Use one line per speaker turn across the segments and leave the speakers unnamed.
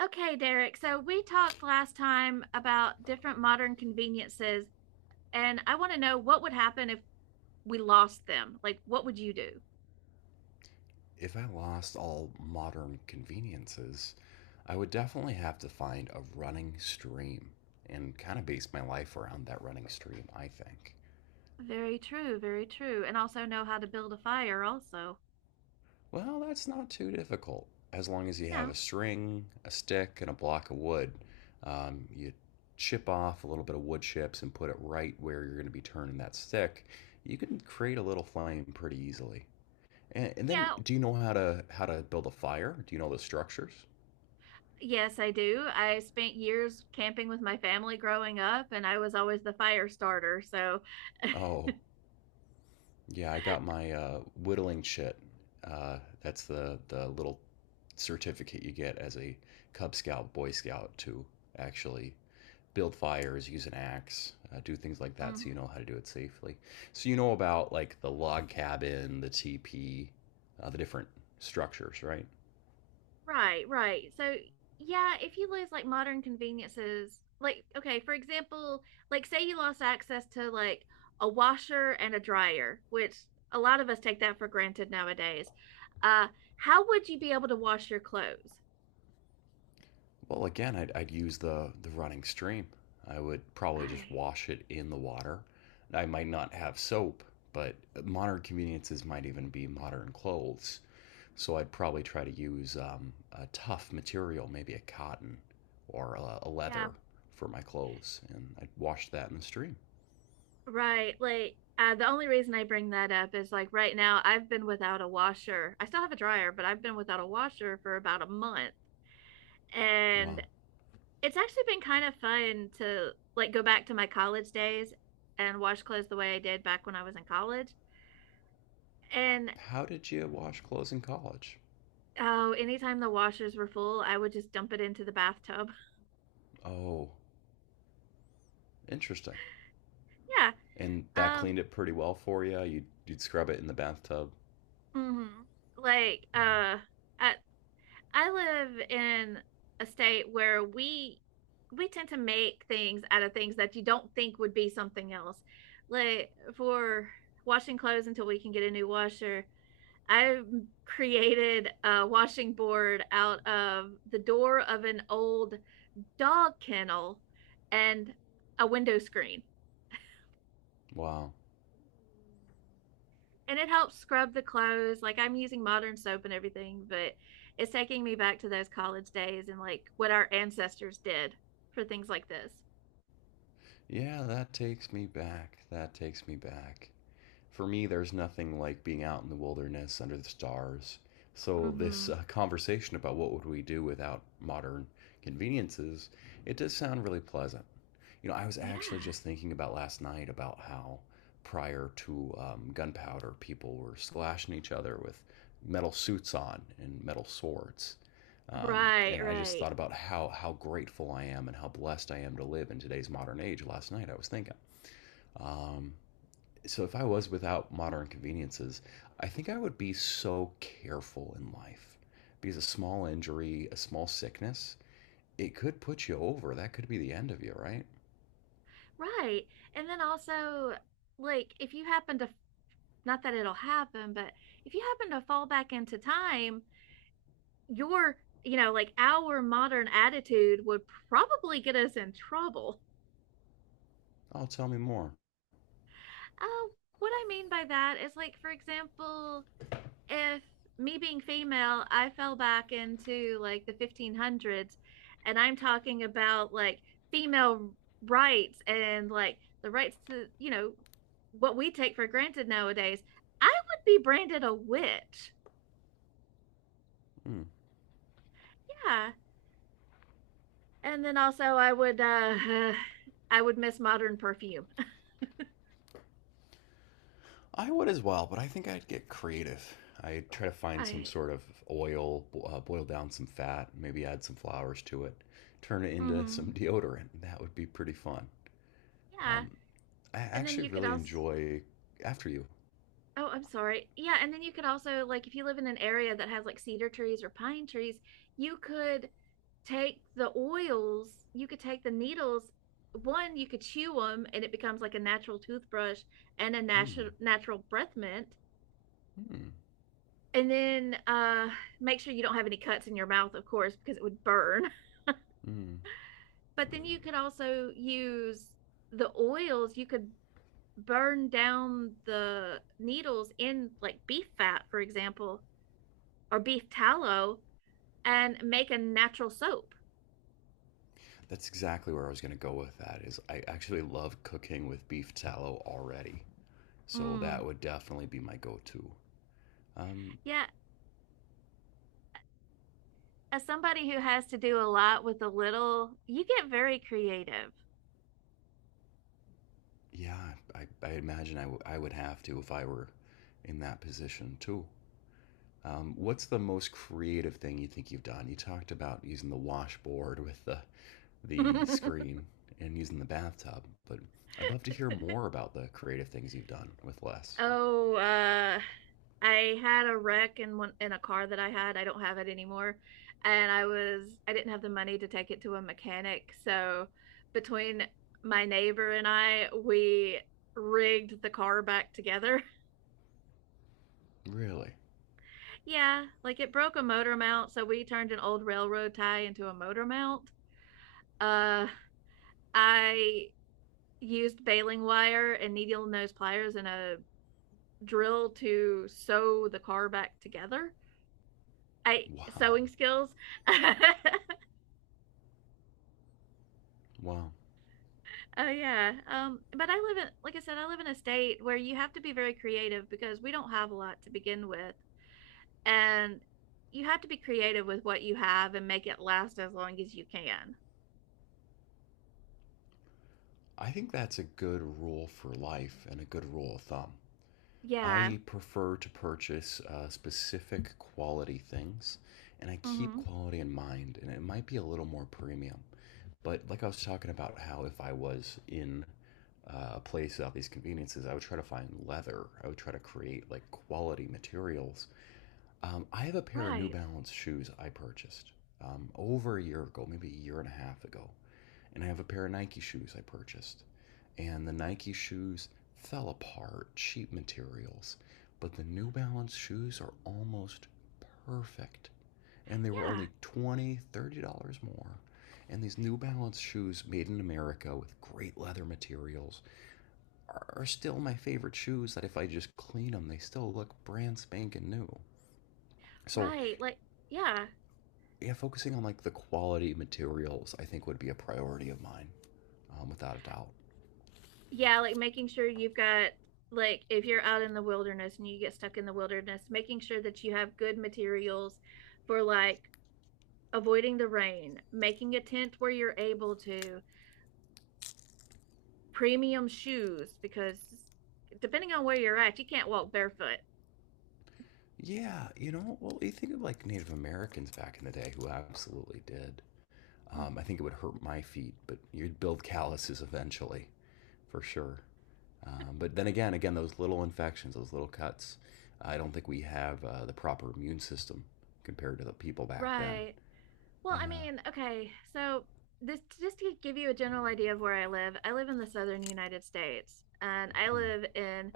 Okay, Derek. So we talked last time about different modern conveniences, and I want to know what would happen if we lost them. Like, what would you do?
If I lost all modern conveniences, I would definitely have to find a running stream and kind of base my life around that running stream, I think.
Very true, very true. And also know how to build a fire, also.
Well, that's not too difficult. As long as you have a
No.
string, a stick, and a block of wood, you chip off a little bit of wood chips and put it right where you're going to be turning that stick, you can create a little flame pretty easily. And then,
Yeah.
do you know how to build a fire? Do you know the structures?
Yes, I do. I spent years camping with my family growing up, and I was always the fire starter. So,
Oh, yeah, I got my whittling chit. That's the little certificate you get as a Cub Scout, Boy Scout to actually build fires, use an axe, do things like that, so
mhm.
you know how to do it safely. So you know about like the log cabin, the teepee, the different structures, right?
Right, right. So, yeah, if you lose like modern conveniences, like, okay, for example, like say you lost access to like a washer and a dryer, which a lot of us take that for granted nowadays. Uh, how would you be able to wash your clothes?
Well, again, I'd use the running stream. I would probably just
Right.
wash it in the water. I might not have soap, but modern conveniences might even be modern clothes. So I'd probably try to use a tough material, maybe a cotton or a
Yeah,
leather for my clothes, and I'd wash that in the stream.
right. Like, the only reason I bring that up is like right now I've been without a washer. I still have a dryer, but I've been without a washer for about a month. And
Wow.
it's actually been kind of fun to like go back to my college days and wash clothes the way I did back when I was in college. And
How did you wash clothes in college?
oh, anytime the washers were full, I would just dump it into the bathtub.
Oh, interesting.
Yeah.
And that
Um,
cleaned it pretty well for you. You'd scrub it in the bathtub.
mhm. Like,
Hmm.
I I live in a state where we tend to make things out of things that you don't think would be something else. Like for washing clothes until we can get a new washer, I created a washing board out of the door of an old dog kennel and a window screen.
Wow.
And it helps scrub the clothes. Like I'm using modern soap and everything, but it's taking me back to those college days and like what our ancestors did for things like this.
Yeah, that takes me back. That takes me back. For me, there's nothing like being out in the wilderness under the stars. So this
Hmm.
conversation about what would we do without modern conveniences, it does sound really pleasant. You know, I was actually
Yeah.
just thinking about last night about how prior to gunpowder, people were slashing each other with metal suits on and metal swords. Um,
Right,
and I just
right,
thought about how grateful I am and how blessed I am to live in today's modern age. Last night I was thinking, um, so if I was without modern conveniences, I think I would be so careful in life because a small injury, a small sickness, it could put you over. That could be the end of you, right?
right. And then also, like, if you happen to, not that it'll happen, but if you happen to fall back into time, your you know like our modern attitude would probably get us in trouble.
Oh, tell me more.
uh, what I mean by that is like for example if me being female I fell back into like the 1500s and I'm talking about like female rights and like the rights to you know what we take for granted nowadays, I would be branded a witch.
Hmm.
Yeah. And then also I would I would miss modern perfume.
I would as well, but I think I'd get creative. I'd try to find some
I,
sort of oil, boil down some fat, maybe add some flowers to it, turn it into some
Mm-hmm.
deodorant. That would be pretty fun.
Yeah.
Um, I
And then
actually
you could
really
also,
enjoy after you.
oh, I'm sorry. Yeah. And then you could also, like, if you live in an area that has like cedar trees or pine trees, you could take the oils, you could take the needles. One, you could chew them and it becomes like a natural toothbrush and a
Hmm.
natural breath mint.
Hmm.
And then make sure you don't have any cuts in your mouth, of course, because it would burn.
Hmm.
But then you could also use the oils. You could burn down the needles in like beef fat, for example, or beef tallow and make a natural soap.
That's exactly where I was going to go with that. Is I actually love cooking with beef tallow already, so
Mm.
that would definitely be my go-to. Um,
Yeah. As somebody who has to do a lot with a little, you get very creative.
yeah, I imagine I would have to if I were in that position too. What's the most creative thing you think you've done? You talked about using the washboard with the screen and using the bathtub, but I'd love to hear more about the creative things you've done with less.
Oh, I had a wreck in one in a car that I had. I don't have it anymore. And I was I didn't have the money to take it to a mechanic. So between my neighbor and I, we rigged the car back together.
Really?
Yeah, like it broke a motor mount, so we turned an old railroad tie into a motor mount. Uh I used baling wire and needle nose pliers and a drill to sew the car back together. I
Wow.
sewing skills.
Wow.
Oh yeah. But I live in, like I said, I live in a state where you have to be very creative because we don't have a lot to begin with. And you have to be creative with what you have and make it last as long as you can.
I think that's a good rule for life and a good rule of thumb.
Yeah.
I prefer to purchase specific quality things and I keep
Mm-hmm.
quality in mind, and it might be a little more premium. But like I was talking about, how if I was in a place of these conveniences, I would try to find leather. I would try to create like quality materials. I have a pair of New
Right.
Balance shoes I purchased over a year ago, maybe a year and a half ago, and I have a pair of Nike shoes I purchased. And the Nike shoes fell apart, cheap materials, but the New Balance shoes are almost perfect. And they were
Yeah.
only 20, $30 more. And these New Balance shoes made in America with great leather materials are still my favorite shoes that if I just clean them, they still look brand spanking new. So,
Right. Like, yeah.
yeah, focusing on like the quality materials, I think would be a priority of mine, without a doubt.
Yeah, like making sure you've got like if you're out in the wilderness and you get stuck in the wilderness, making sure that you have good materials for like avoiding the rain, making a tent where you're able to premium shoes because depending on where you're at, you can't walk barefoot.
Yeah, you know, well, you think of like Native Americans back in the day who absolutely did.
Mhm.
I think it would hurt my feet, but you'd build calluses eventually, for sure. But then again, again, those little infections, those little cuts, I don't think we have the proper immune system compared to the people back then.
Right. Well, I
Yeah.
mean, okay. So this just to give you a general idea of where I live. I live in the southern United States, and I
Mm,
live in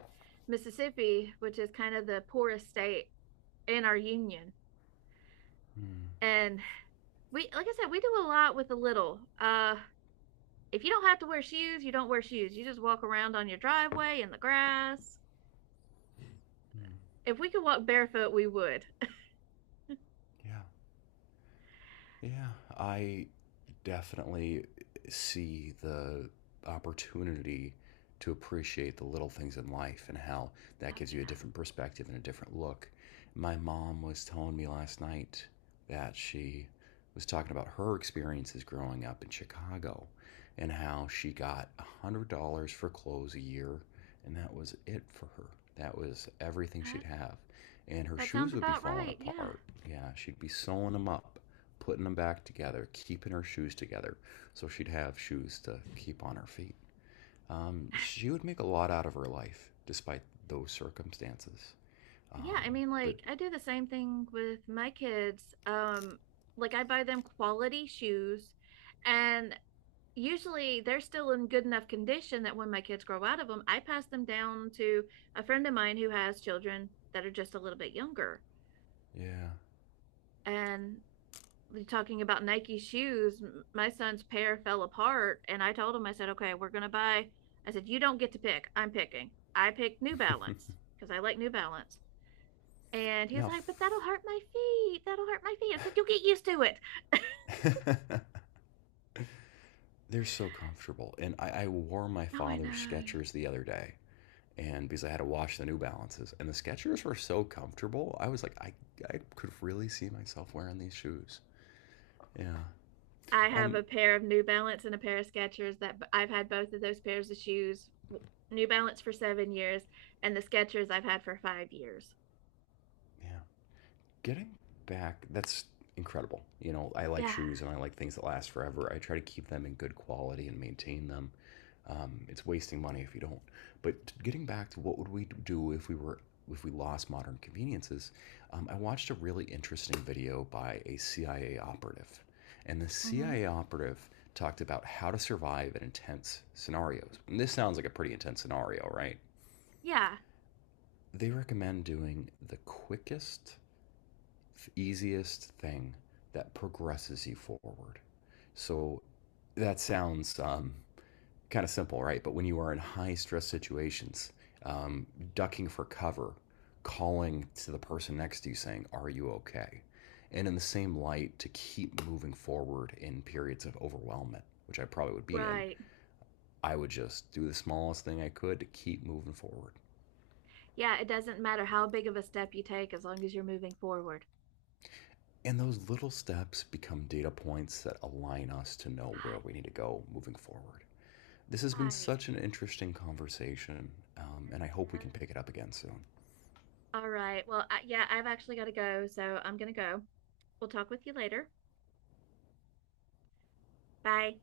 Mississippi, which is kind of the poorest state in our union.
mm,
And we, like I said, we do a lot with a little. If you don't have to wear shoes, you don't wear shoes. You just walk around on your driveway in the grass.
mm.
If we could walk barefoot, we would.
Yeah. Yeah, I definitely see the opportunity to appreciate the little things in life and how
Oh
that gives you a
yeah.
different perspective and a different look. My mom was telling me last night that she was talking about her experiences growing up in Chicago and how she got $100 for clothes a year, and that was it for her. That was everything she'd have and her
That sounds
shoes would be
about
falling
right. Yeah.
apart. Yeah, she'd be sewing them up, putting them back together, keeping her shoes together so she'd have shoes to keep on her feet. She would make a lot out of her life despite those circumstances.
Yeah, I
Um,
mean
but
like I do the same thing with my kids. Like I buy them quality shoes and usually they're still in good enough condition that when my kids grow out of them, I pass them down to a friend of mine who has children that are just a little bit younger.
yeah.
And talking about Nike shoes, my son's pair fell apart and I told him I said, "Okay, we're going to buy." I said, "You don't get to pick. I'm picking." I picked New Balance because I like New Balance. And he was
Now,
like, but that'll hurt my feet. That'll hurt my feet. I said, you'll get used to it. Oh,
f- they're so comfortable. And I wore my
I
father's
know.
Skechers the other day. And because I had to wash the New Balances, and the Skechers were so comfortable, I was like, I could really see myself wearing these shoes. Yeah.
I have
Um.
a pair of New Balance and a pair of Skechers that I've had both of those pairs of shoes. New Balance for 7 years and the Skechers I've had for 5 years.
Yeah. Getting back, that's incredible. You know, I like
Yeah.
shoes and I like things that last forever. I try to keep them in good quality and maintain them. It's wasting money if you don't. But getting back to what would we do if we were if we lost modern conveniences, I watched a really interesting video by a CIA operative, and the
Mm-hmm.
CIA operative talked about how to survive in intense scenarios. And this sounds like a pretty intense scenario, right?
Yeah.
They recommend doing the quickest easiest thing that progresses you forward. So that sounds kind of simple, right? But when you are in high stress situations, um, ducking for cover, calling to the person next to you saying, Are you okay? And in the same light, to keep moving forward in periods of overwhelmment, which I probably would be in,
Right.
I would just do the smallest thing I could to keep moving forward.
Yeah. It doesn't matter how big of a step you take as long as you're moving forward.
And those little steps become data points that align us to know where we need to go moving forward. This has been
Right. Right.
such an interesting conversation,
Yes,
and I hope
it
we can
is.
pick it up again soon.
All right. Well, I, yeah, I've actually got to go. So I'm going to go. We'll talk with you later. Bye.